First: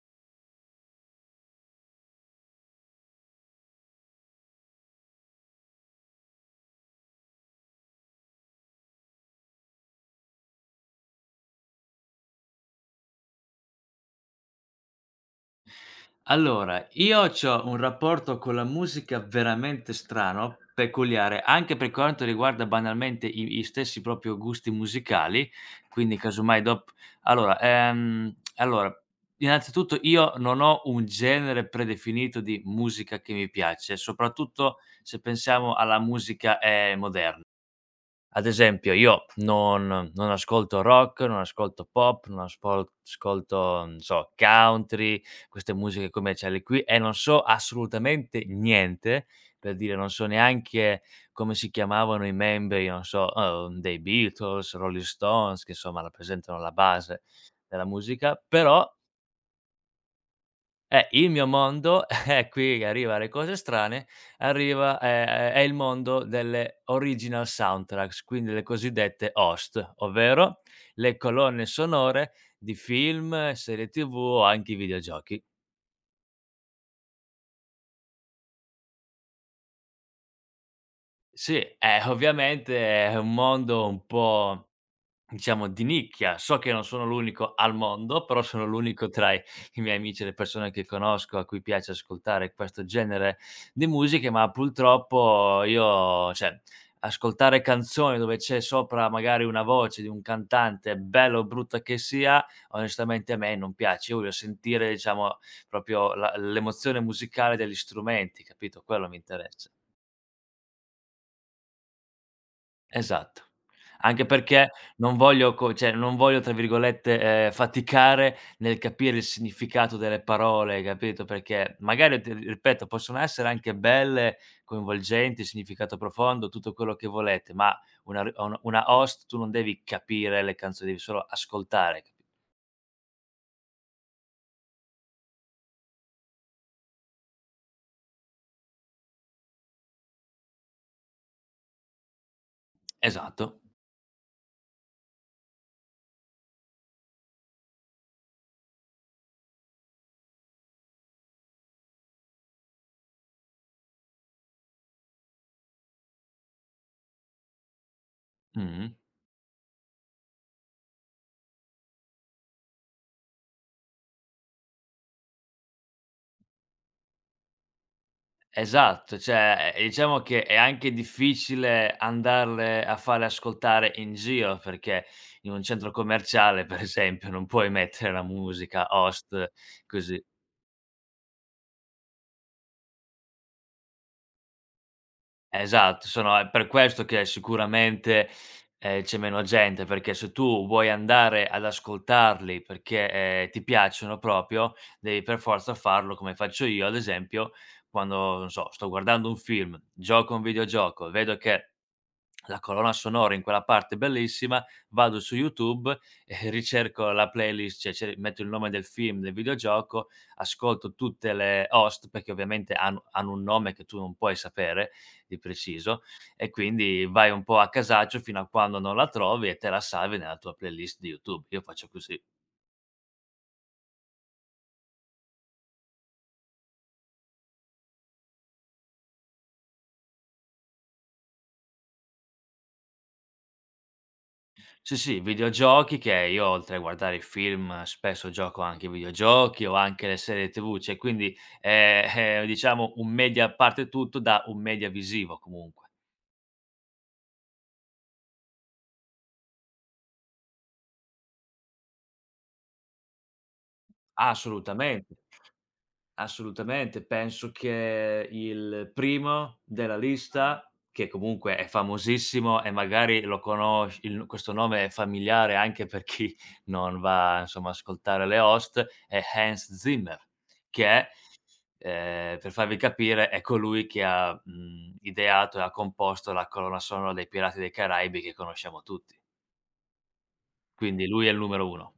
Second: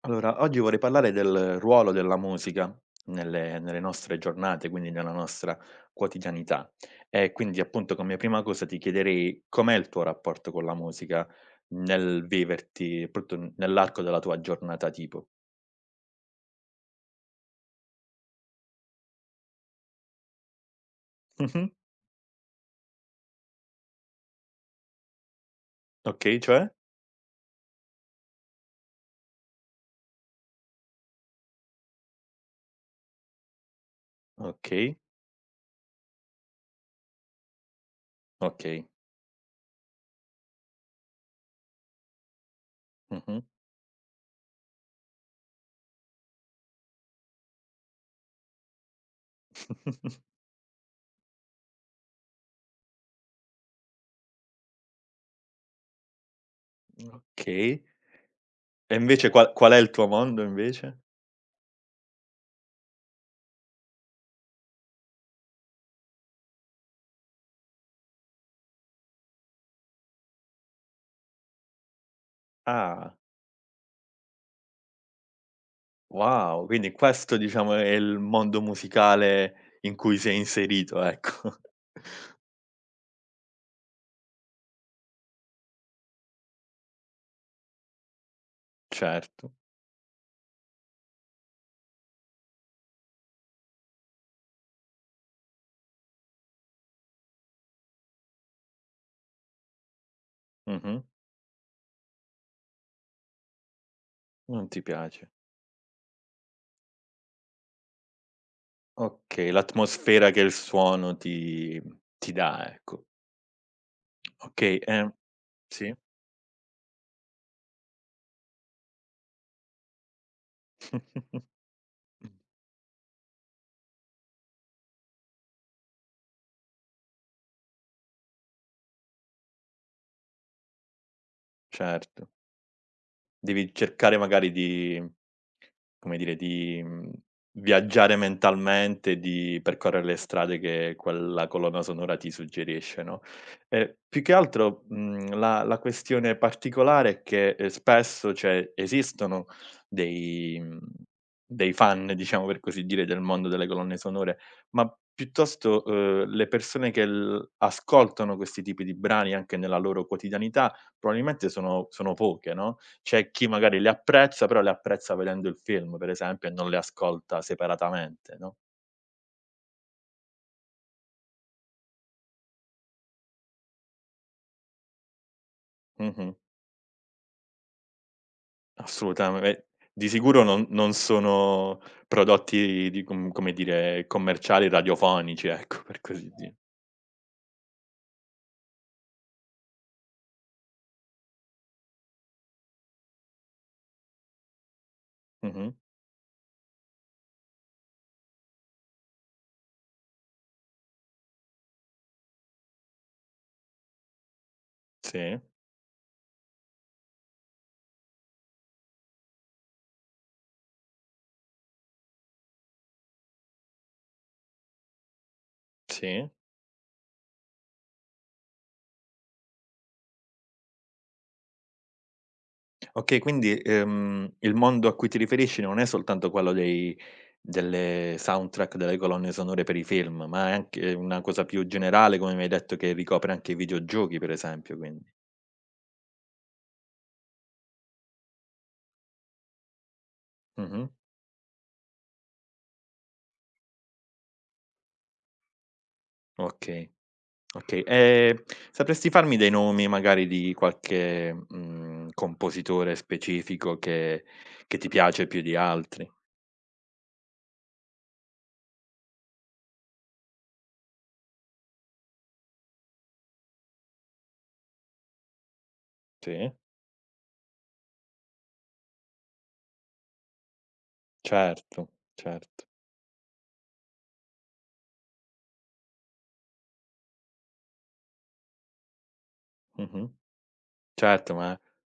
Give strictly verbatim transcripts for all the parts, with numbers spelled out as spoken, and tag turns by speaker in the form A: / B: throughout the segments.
A: Allora, oggi vorrei parlare del ruolo della musica nelle nelle nostre giornate, quindi nella nostra quotidianità. E quindi appunto come prima cosa ti chiederei com'è il tuo rapporto con la musica nel viverti appunto n nell'arco della tua giornata tipo.
B: Allora, io c'ho un rapporto con la musica veramente strano, peculiare,
A: Mh-mh.
B: anche per quanto riguarda banalmente i i stessi proprio gusti musicali, quindi
A: Okay,
B: casomai
A: cioè?
B: dop allora, ehm, allora, innanzitutto io non ho un genere predefinito di musica che mi piace, soprattutto
A: Okay,
B: se pensiamo alla musica, ehm, moderna. Ad
A: okay.
B: esempio io non non ascolto rock, non ascolto pop, non aspol
A: Mh-mh.
B: ascolto, non so, country, queste musiche commerciali qui e non so assolutamente niente, per dire non so neanche come si chiamavano i membri, non so, uhm, dei Beatles, Rolling Stones, che insomma rappresentano la base
A: Okay.
B: della musica, però
A: E invece qual qual è il tuo mondo invece?
B: eh, il mio mondo è qui che arriva alle cose strane, arriva è è è il mondo delle original soundtracks, quindi le cosiddette O S T, ovvero le colonne sonore di
A: Ah,
B: film, serie T V o anche videogiochi.
A: wow, quindi questo diciamo è il mondo musicale in cui sei inserito, ecco.
B: Sì, eh, ovviamente è un mondo un po', diciamo, di nicchia. So che non sono l'unico al mondo, però sono l'unico tra i
A: Certo.
B: i miei amici e le persone che conosco a cui piace ascoltare questo genere di musiche, ma purtroppo io, cioè, ascoltare canzoni dove c'è sopra magari una voce di un cantante,
A: Mh-mh.
B: bella o brutta che sia, onestamente a me non piace. Io voglio
A: Non ti
B: sentire,
A: piace.
B: diciamo, proprio la l'emozione musicale degli strumenti, capito? Quello mi
A: Okay,
B: interessa.
A: l'atmosfera che il suono ti ti dà, ecco.
B: Esatto. Anche perché
A: Okay, ehm
B: non voglio co cioè
A: sì.
B: non voglio tra virgolette, ehm, "faticare" nel capire il significato delle parole, capito, perché magari ti ripeto, possono essere anche belle, coinvolgenti, significato profondo, tutto quello che volete, ma una r un una host tu non devi capire le canzoni, devi solo ascoltare, capi
A: Certo. Devi cercare magari di come dire, di, mhmm, viaggiare mentalmente, di percorrere le strade che quella colonna sonora ti suggerisce, no,
B: Esatto.
A: ehm, più che altro, mhmm, la la questione particolare è che, ehm, spesso, cioè, esistono dei mhmm, dei fan, diciamo per così dire, del mondo delle colonne sonore, ma piuttosto, uhm, le persone che l ascoltano questi tipi
B: Mh-mh.
A: di brani anche nella loro quotidianità probabilmente sono sono poche, no, c'è chi magari le apprezza, però le apprezza vedendo il film, per esempio, e non le ascolta separatamente, no.
B: Esatto, cioè, ehm, diciamo che è anche difficile andarle a fare ascoltare in giro, perché in un centro
A: Mh-mh.
B: commerciale, per esempio, non puoi mettere la musica
A: Assolutamen
B: host
A: e di
B: così.
A: sicuro non non sono prodotti di com come dire, commerciali radiofonici, ecco, per
B: Esatto,
A: così
B: sono è
A: di
B: per questo che sicuramente, ehm, c'è meno gente, perché se tu vuoi andare ad ascoltarli perché, ehm, ti piacciono proprio, devi per
A: mh-mh.
B: forza farlo come faccio io, ad esempio, quando, non so, sto guardando un film, gioco a un videogioco, vedo che La colonna sonora in quella parte è bellissima, vado su
A: Sì,
B: YouTube, e ricerco la playlist, cioè ce metto il nome del film, del videogioco, ascolto tutte le host, perché ovviamente hanno hanno un nome che tu non puoi sapere di preciso,
A: sì.
B: e quindi vai un po' a casaccio fino a quando non la trovi e te la salvi nella tua playlist di YouTube. Io faccio così.
A: Okay, quindi, ehm, il mondo a cui ti riferisci non è soltanto quello dei delle soundtrack, delle colonne sonore per i film, ma è anche una cosa più generale, come mi hai detto, che ricopre anche i videogiochi, per esempio,
B: Sì,
A: quindi.
B: sì, videogiochi che io oltre a guardare i film spesso gioco anche ai videogiochi o anche le serie tivù,
A: Mh-mh.
B: cioè quindi è è diciamo un media, parte tutto da un media visivo comunque.
A: Okay, okay. Ehm, sapresti farmi dei nomi magari di qualche, mhmm, compositore specifico che che ti
B: Assolutamente.
A: piace più di altri?
B: Assolutamente, penso che il primo della lista, che comunque è famosissimo e magari lo conosc il questo nome è familiare anche per chi
A: Sì,
B: non va, insomma, ad ascoltare le host, è Hans Zimmer, che è
A: certo,
B: ehm, per
A: certo.
B: farvi capire, è colui che ha, mhmm, ideato e ha composto la colonna sonora dei Pirati dei Caraibi che conosciamo tutti.
A: Mh-mh.
B: Quindi lui è
A: Certo,
B: il
A: ma
B: numero uno.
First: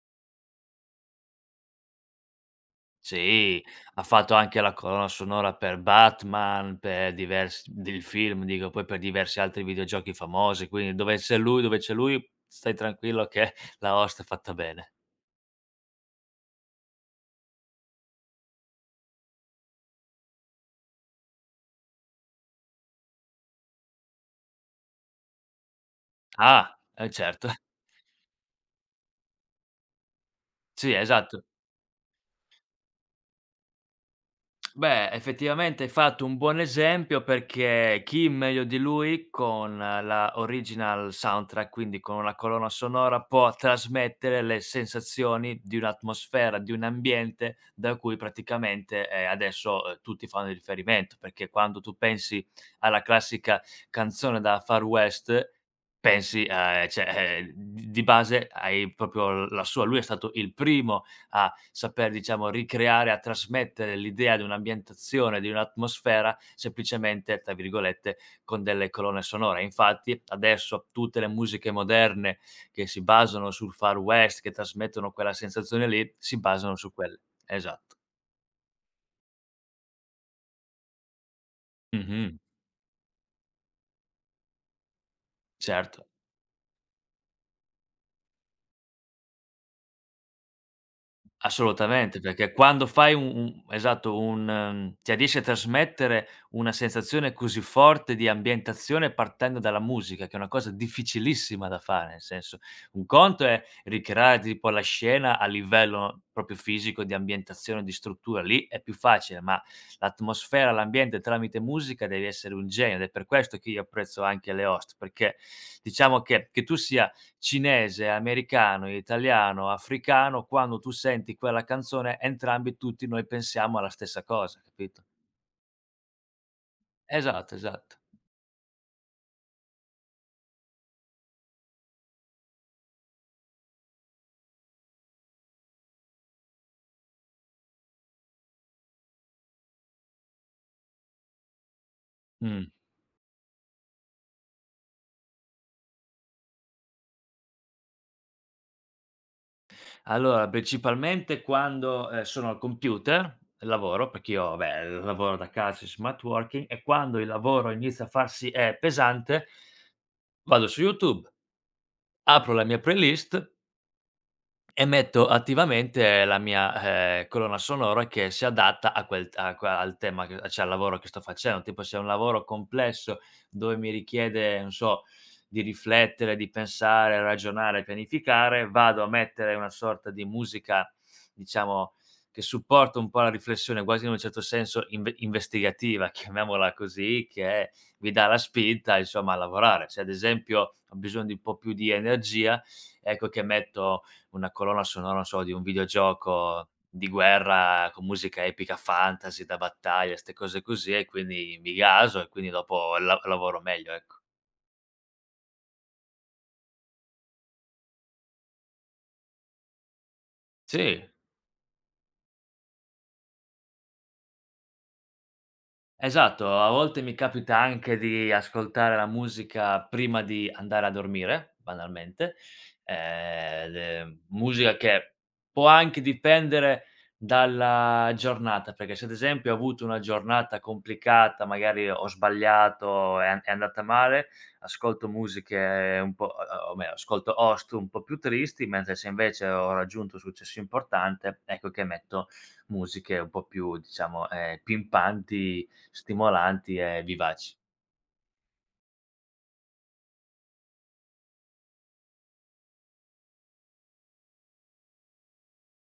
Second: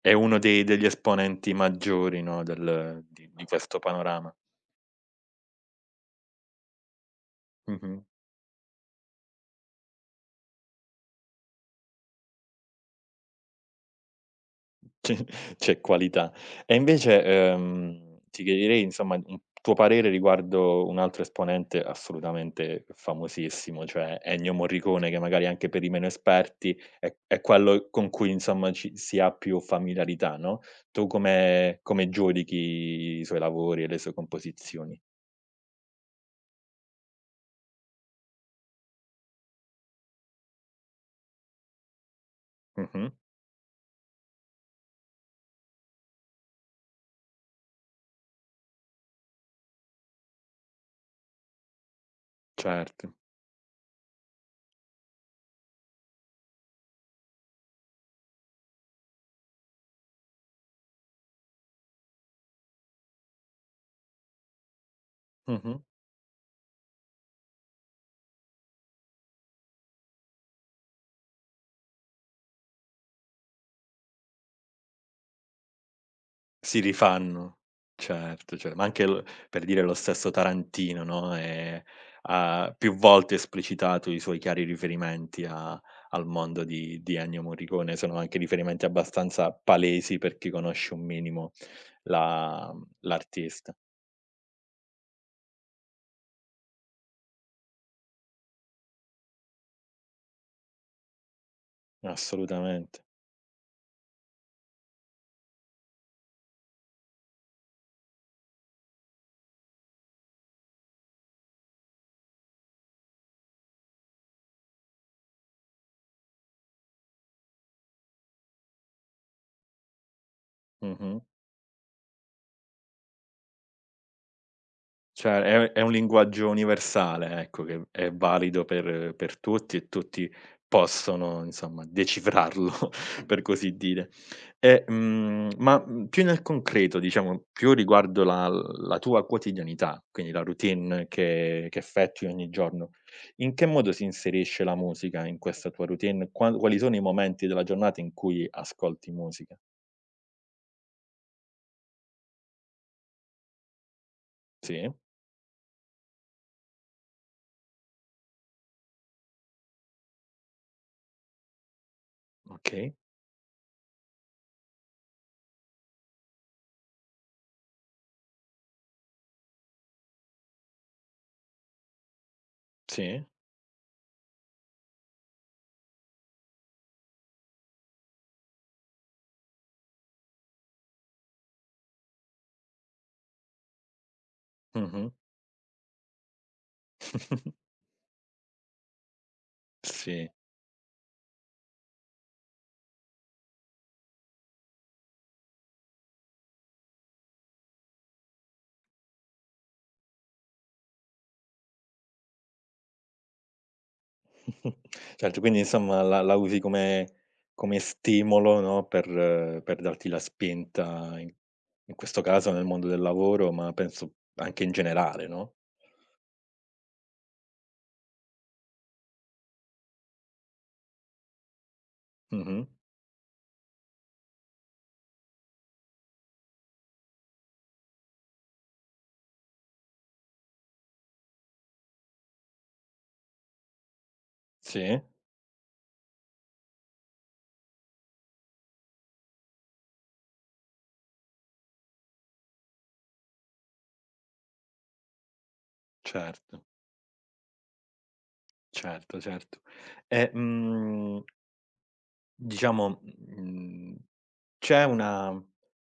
A: è uno dei degli esponenti maggiori, no, del di di
B: Sì,
A: questo
B: ha
A: panorama.
B: fatto anche la colonna sonora per Batman, per divers
A: Mh-mh.
B: del film dico, poi per diversi altri videogiochi famosi, quindi dove c'è lui dove c'è lui, stai tranquillo che la host è fatta bene.
A: C'è c'è qualità. E invece, ehm, ti chiederei insomma un tuo parere riguardo un altro esponente assolutamente famosissimo, cioè Ennio Morricone, che magari anche per i meno esperti
B: Ah, eh
A: è è
B: certo.
A: quello con cui insomma ci si ha più familiarità, no,
B: Sì,
A: tu
B: esatto.
A: come come giudichi i suoi lavori e le sue composizioni?
B: Beh, effettivamente hai fatto un buon esempio perché chi meglio di lui con eh, la original soundtrack, quindi con una colonna
A: Mh-mh,
B: sonora, può trasmettere le sensazioni di un'atmosfera, di un ambiente da cui praticamente eh, adesso eh, tutti fanno riferimento, perché quando tu pensi alla
A: certo.
B: classica canzone da Far West, pensi, eh, cioè, eh, di di base hai proprio la sua, lui è stato il primo a saper, diciamo, ricreare, a trasmettere l'idea di un'ambientazione, di
A: Mh-mh.
B: un'atmosfera, semplicemente, tra virgolette, con delle colonne sonore. Infatti, adesso tutte le musiche moderne che si basano sul Far West, che trasmettono quella sensazione lì, si basano
A: Si
B: su quelle.
A: rifanno.
B: Esatto.
A: Certo, cer ma anche l per dire lo stesso Tarantino, no, ehm,
B: Mh-mh.
A: ha più volte esplicitato i suoi chiari riferimenti a
B: Certo.
A: al mondo di di Ennio Morricone, sono anche riferimenti abbastanza palesi per chi conosce un minimo
B: Assolutamente, perché
A: la mhmm,
B: quando fai un un
A: l'artista.
B: esatto, un mhmm, cioè riesci a trasmettere una sensazione così forte di ambientazione partendo dalla musica, che è una cosa difficilissima da fare, nel senso,
A: Assolutamente.
B: un conto è ricreare tipo la scena a livello proprio fisico, di ambientazione, di struttura, lì è più facile, ma l'atmosfera, l'ambiente tramite musica devi essere un genio ed è per questo che io apprezzo anche le host, perché diciamo che che tu sia cinese, americano, italiano, africano, quando tu
A: Mh-mh.
B: senti quella canzone entrambi tutti noi pensiamo alla stessa cosa, capito?
A: Cioè è è un linguaggio universale,
B: Esatto,
A: ecco, che
B: esatto.
A: è valido per per tutti e tutti possono, insomma, decifrarlo, per così dire. E, mhmm, ma, mhmm, più nel concreto, diciamo, più riguardo la la tua quotidianità, quindi la routine che che effettui ogni
B: Mh.
A: giorno, in che modo si inserisce la musica in questa tua routine? Qua quali sono i momenti della giornata in cui ascolti musica?
B: Allora principalmente quando, ehm, sono al computer, lavoro, perché io vabbè
A: Sì,
B: lavoro da casa in smart working e quando il lavoro inizia a farsi, ehm, pesante, vado su YouTube, apro la mia
A: okay,
B: playlist E metto attivamente la mia, ehm, colonna sonora che si adatta a quel t a que al tema, che cioè al lavoro che sto facendo. Tipo se è un lavoro complesso
A: sì,
B: dove mi richiede, non so, di riflettere, di pensare, ragionare, pianificare, vado a mettere una sorta di musica, diciamo, che supporta un po' la riflessione, quasi in un certo senso
A: mh-mh,
B: inve investigativa, chiamiamola così, che mi dà la spinta insomma a lavorare. Se ad
A: sì.
B: esempio ho bisogno di un po' più di energia, ecco che metto una colonna sonora, non so, di un videogioco di guerra con musica epica fantasy da battaglia, 'ste cose così e quindi mi gaso e quindi dopo la lavoro meglio, ecco.
A: Certo, quindi insomma la la usi come come stimolo, no, per eh, per darti la
B: Sì.
A: spinta in in questo caso nel mondo del lavoro, ma penso anche in generale, no?
B: Esatto, a volte mi capita anche di ascoltare la musica prima di andare a dormire, banalmente,
A: Mh-mh.
B: ehm, ed è musica che può anche dipendere dalla giornata, perché se ad esempio ho avuto una giornata complicata, magari ho sbagliato, è an è andata male,
A: Sì,
B: ascolto musiche un po' o o meglio, ascolto host un po' più tristi, mentre se invece ho raggiunto un successo importante, ecco che metto musiche un po' più, diciamo, ehm, pimpanti.
A: certo,
B: Stimolanti e vivaci.
A: certo, certo. E, mhmm diciamo, mhmm, c'è una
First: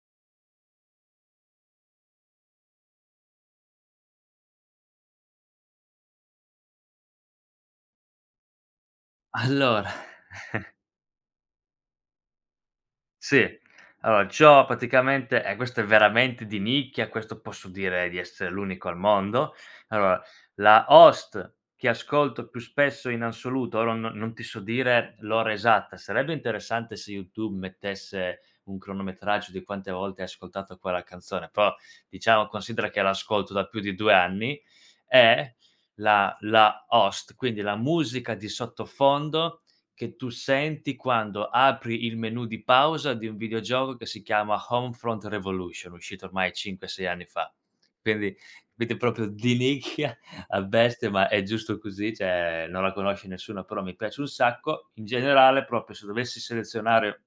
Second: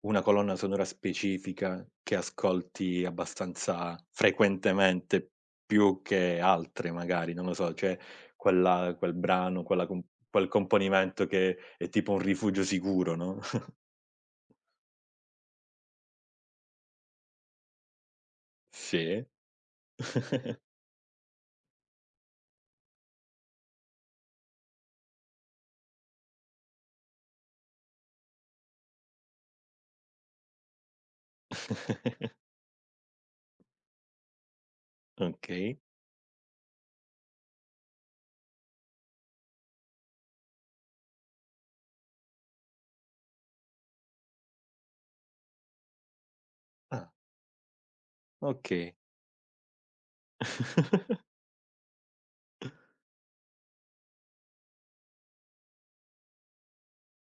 A: una colonna sonora specifica che ascolti abbastanza frequentemente, più che altre magari, non lo so, c'è quella quel brano, quella
B: Allora.
A: com quel componimento che è tipo un rifugio sicuro, no?
B: Sì. Allora, c'ho praticamente eh, questo è veramente di nicchia, questo posso dire di essere l'unico al
A: Sì.
B: mondo. Allora, la host che ascolto più spesso in assoluto, ora non non ti so dire l'ora esatta, sarebbe interessante se YouTube mettesse un cronometraggio di quante volte hai ascoltato quella canzone, però diciamo considera che l'ascolto da più di due anni, è
A: Okay.
B: la la host, quindi la musica di sottofondo che tu senti quando apri il menu di pausa di un videogioco che si chiama Homefront Revolution, uscito ormai cinque, sei
A: Ah,
B: anni fa. Quindi,
A: okay.
B: capito, proprio di nicchia a bestia, ma è giusto così, cioè non la conosce nessuno, però mi piace un sacco. In generale, proprio se dovessi selezionare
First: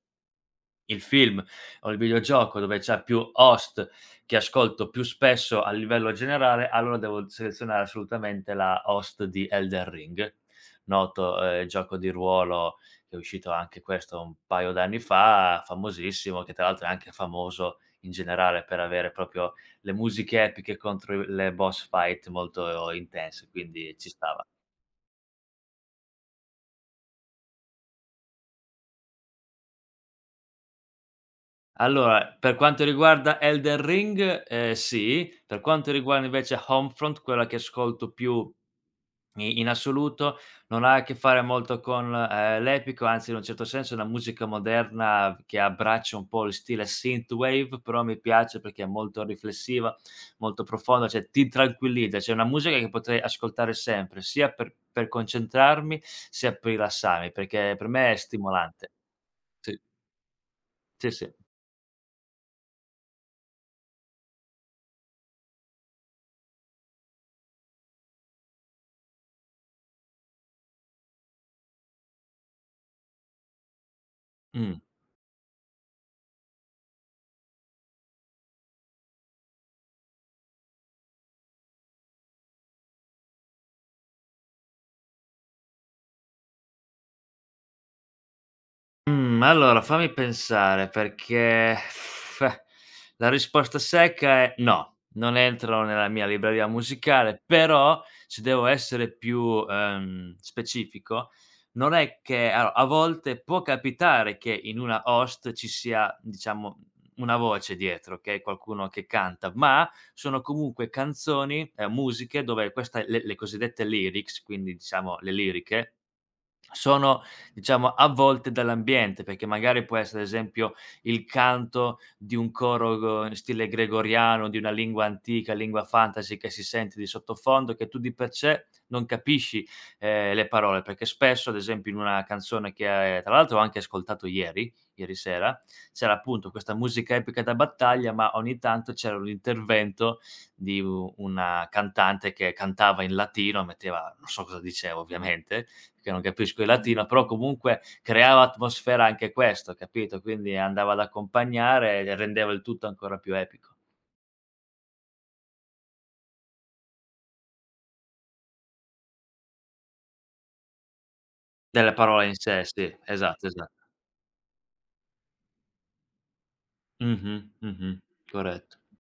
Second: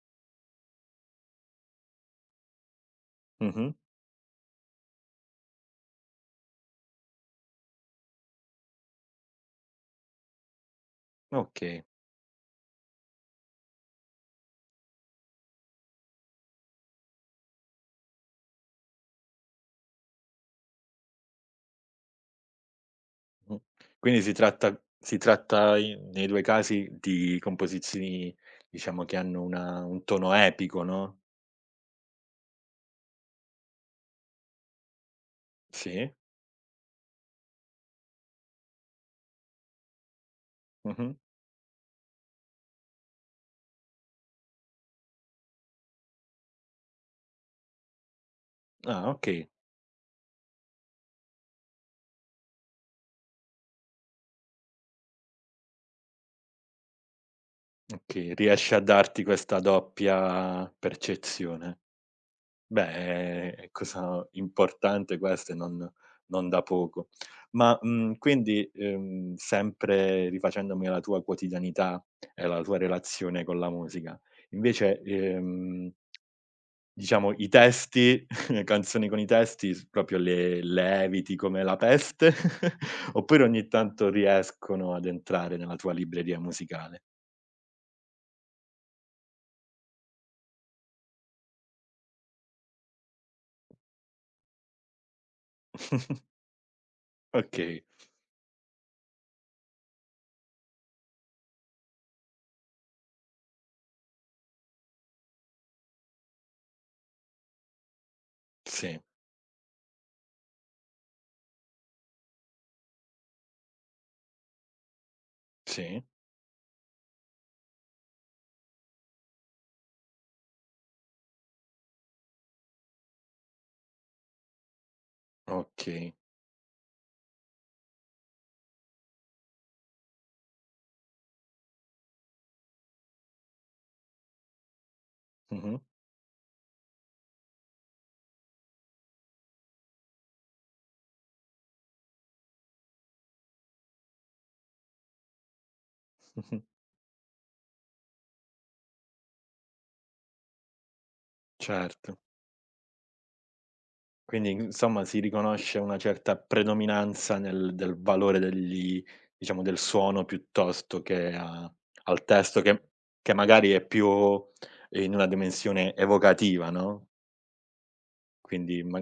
B: il film o il videogioco dove c'ha più
A: Mh-mh.
B: host che ascolto più spesso a livello generale, allora devo selezionare assolutamente la host di Elden Ring, noto, ehm,
A: Okay.
B: gioco di ruolo che è uscito anche questo un paio d'anni fa, famosissimo, che tra l'altro è anche famoso in generale per avere proprio le musiche epiche contro i le boss fight molto intense,
A: Mh.
B: quindi ci
A: Quindi si
B: stava.
A: tratta si tratta in nei due casi di composizioni, diciamo, che hanno una un tono epico, no,
B: Allora, per quanto riguarda Elden Ring, ehm, sì. Per quanto
A: sì?
B: riguarda invece Homefront, quella che ascolto più i in assoluto, non ha a
A: Mh-mh.
B: che fare molto con, ehm, l'epico, anzi in un certo senso è una musica moderna che abbraccia un po' il stile synthwave, però mi piace perché è
A: Ah,
B: molto
A: okay,
B: riflessiva, molto profonda, cioè ti tranquillizza. Cioè è una musica che potrei ascoltare sempre, sia per per concentrarmi, sia per rilassarmi, perché per me è
A: okay. Riesce a
B: stimolante.
A: darti questa
B: Sì.
A: doppia
B: Sì, sì.
A: percezione. Beh, è è cosa importante questa e non non da poco. Ma, mhmm, quindi, ehm, sempre rifacendomi alla tua quotidianità e alla tua relazione con la musica,
B: Mh.
A: invece, ehm diciamo i testi, canzoni con i testi s proprio le le eviti come la peste, oppure ogni tanto riescono ad entrare nella tua libreria musicale.
B: Mhmm, allora fammi pensare perché la risposta secca è no, non entrano nella mia libreria musicale,
A: Okay,
B: però se devo essere più, ehm, specifico, non è che allo a volte può capitare che in una host ci sia, diciamo, una voce dietro, okay, qualcuno
A: sì,
B: che canta, ma sono comunque canzoni, ehm, musiche dove questa le le cosiddette lyrics, quindi diciamo le liriche
A: sì,
B: sono, diciamo, avvolte dall'ambiente, perché magari può essere, ad esempio, il canto di un coro go in stile gregoriano, di una lingua antica, lingua
A: okay.
B: fantasy che si sente di sottofondo, che tu di per sé non capisci, ehm, le parole, perché spesso, ad esempio, in una canzone che, ehm, tra l'altro ho anche ascoltato ieri, ieri sera,
A: Mh-mh,
B: c'era appunto questa musica epica da battaglia, ma ogni tanto c'era un intervento di u una cantante che cantava in latino, metteva non so cosa diceva ovviamente, che non
A: mh-mh,
B: capisco il latino, però comunque creava atmosfera anche questo, capito, quindi andava ad accompagnare e
A: certo.
B: rendeva il tutto ancora più epico.
A: Quindi insomma si riconosce una certa predominanza nel del valore degli diciamo del suono piuttosto che a
B: Delle
A: al
B: parole in
A: testo
B: sé,
A: che
B: sì,
A: che
B: esatto,
A: magari è
B: esatto.
A: più in una dimensione evocativa, no,
B: Mh-mh, mh-mh, corret
A: quindi ma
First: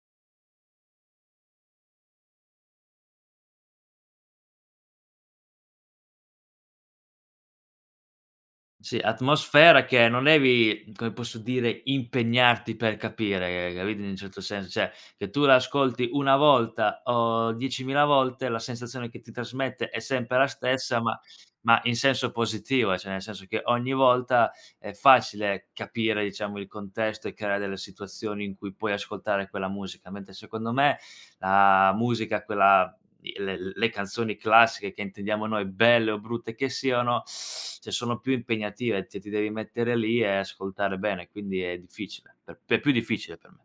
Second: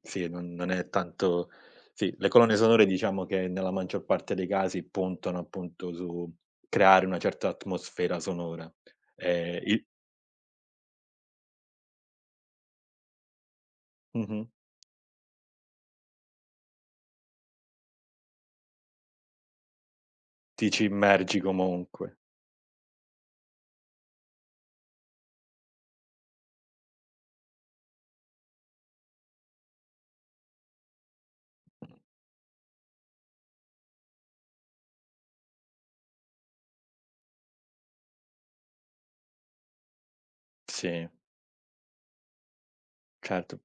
A: sì, non non è tanto sì, le colonne sonore diciamo che nella maggior parte dei casi puntano appunto su creare una certa atmosfera sonora.
B: Sì,
A: Ehm, il
B: atmosfera che non devi, come posso dire, impegnarti per capire, capito, in un certo
A: mh-mh,
B: senso, cioè che tu l'ascolti una volta o diecimila volte, la sensazione che ti trasmette è sempre la
A: ti ci
B: stessa, ma
A: immergi
B: ma in
A: comunque.
B: senso positivo, eh, cioè nel senso che ogni volta è facile capire, diciamo, il contesto e creare delle situazioni in cui puoi ascoltare quella musica, mentre secondo me la musica, quella i le le canzoni classiche che intendiamo noi, belle o brutte che siano, cioè sono più impegnative, cioè ti devi mettere lì e ascoltare
A: Sì,
B: bene, quindi è difficile, per è più difficile per
A: certo.
B: me.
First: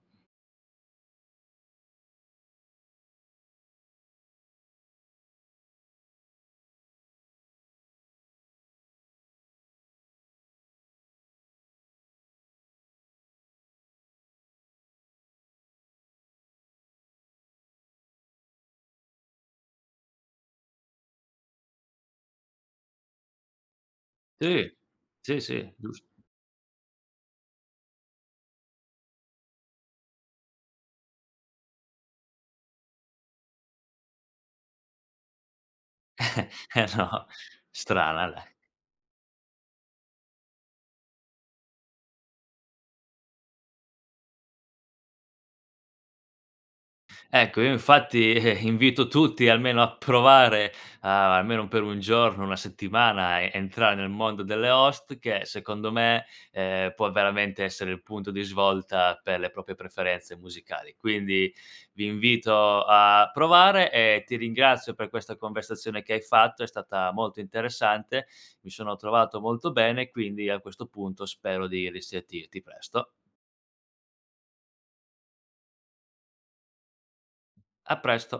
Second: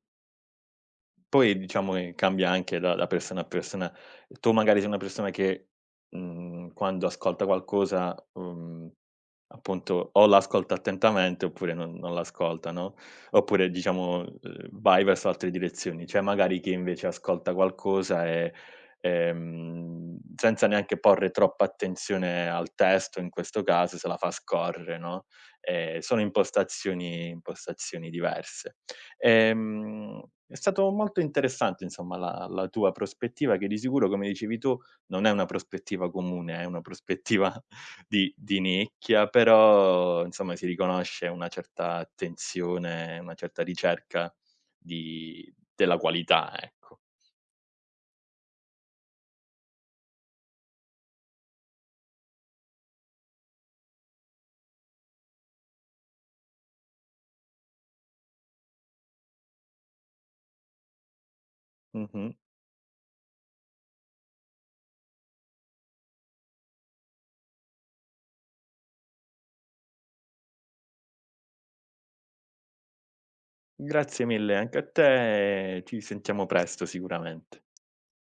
A: Poi diciamo che cambia anche da da persona a persona. Tu magari sei una persona che, mhmm, quando ascolta qualcosa, uhm, appunto o l'ascolta attentamente oppure non non l'ascolta, no, oppure diciamo, uhm, vai verso altre direzioni. C'è magari chi invece ascolta qualcosa e, ehm, senza neanche porre troppa attenzione al testo, in questo caso se la fa
B: Sì,
A: scorrere, no,
B: sì, sì,
A: ehm,
B: giust
A: sono impostazioni impostazioni diverse. Ehm, è stato molto interessante insomma la la tua prospettiva che di sicuro, come dicevi tu, non è una prospettiva comune, è una
B: eh no,
A: prospettiva
B: strana,
A: di
B: dai.
A: di nicchia, però insomma si riconosce una certa attenzione, una certa ricerca di della qualità, ecco.
B: Ecco, io infatti, eh, invito tutti almeno a provare, a almeno per un giorno, una settimana, a entrare nel mondo delle host che secondo me, ehm, può veramente essere il punto di svolta per le proprie preferenze musicali. Quindi vi
A: Mh-mh.
B: invito a provare e ti ringrazio per questa conversazione che hai fatto, è stata molto interessante, mi sono trovato molto bene, quindi a questo punto spero di risentirti presto.
A: Grazie mille anche a te e ci sentiamo presto sicuramente.
B: A presto.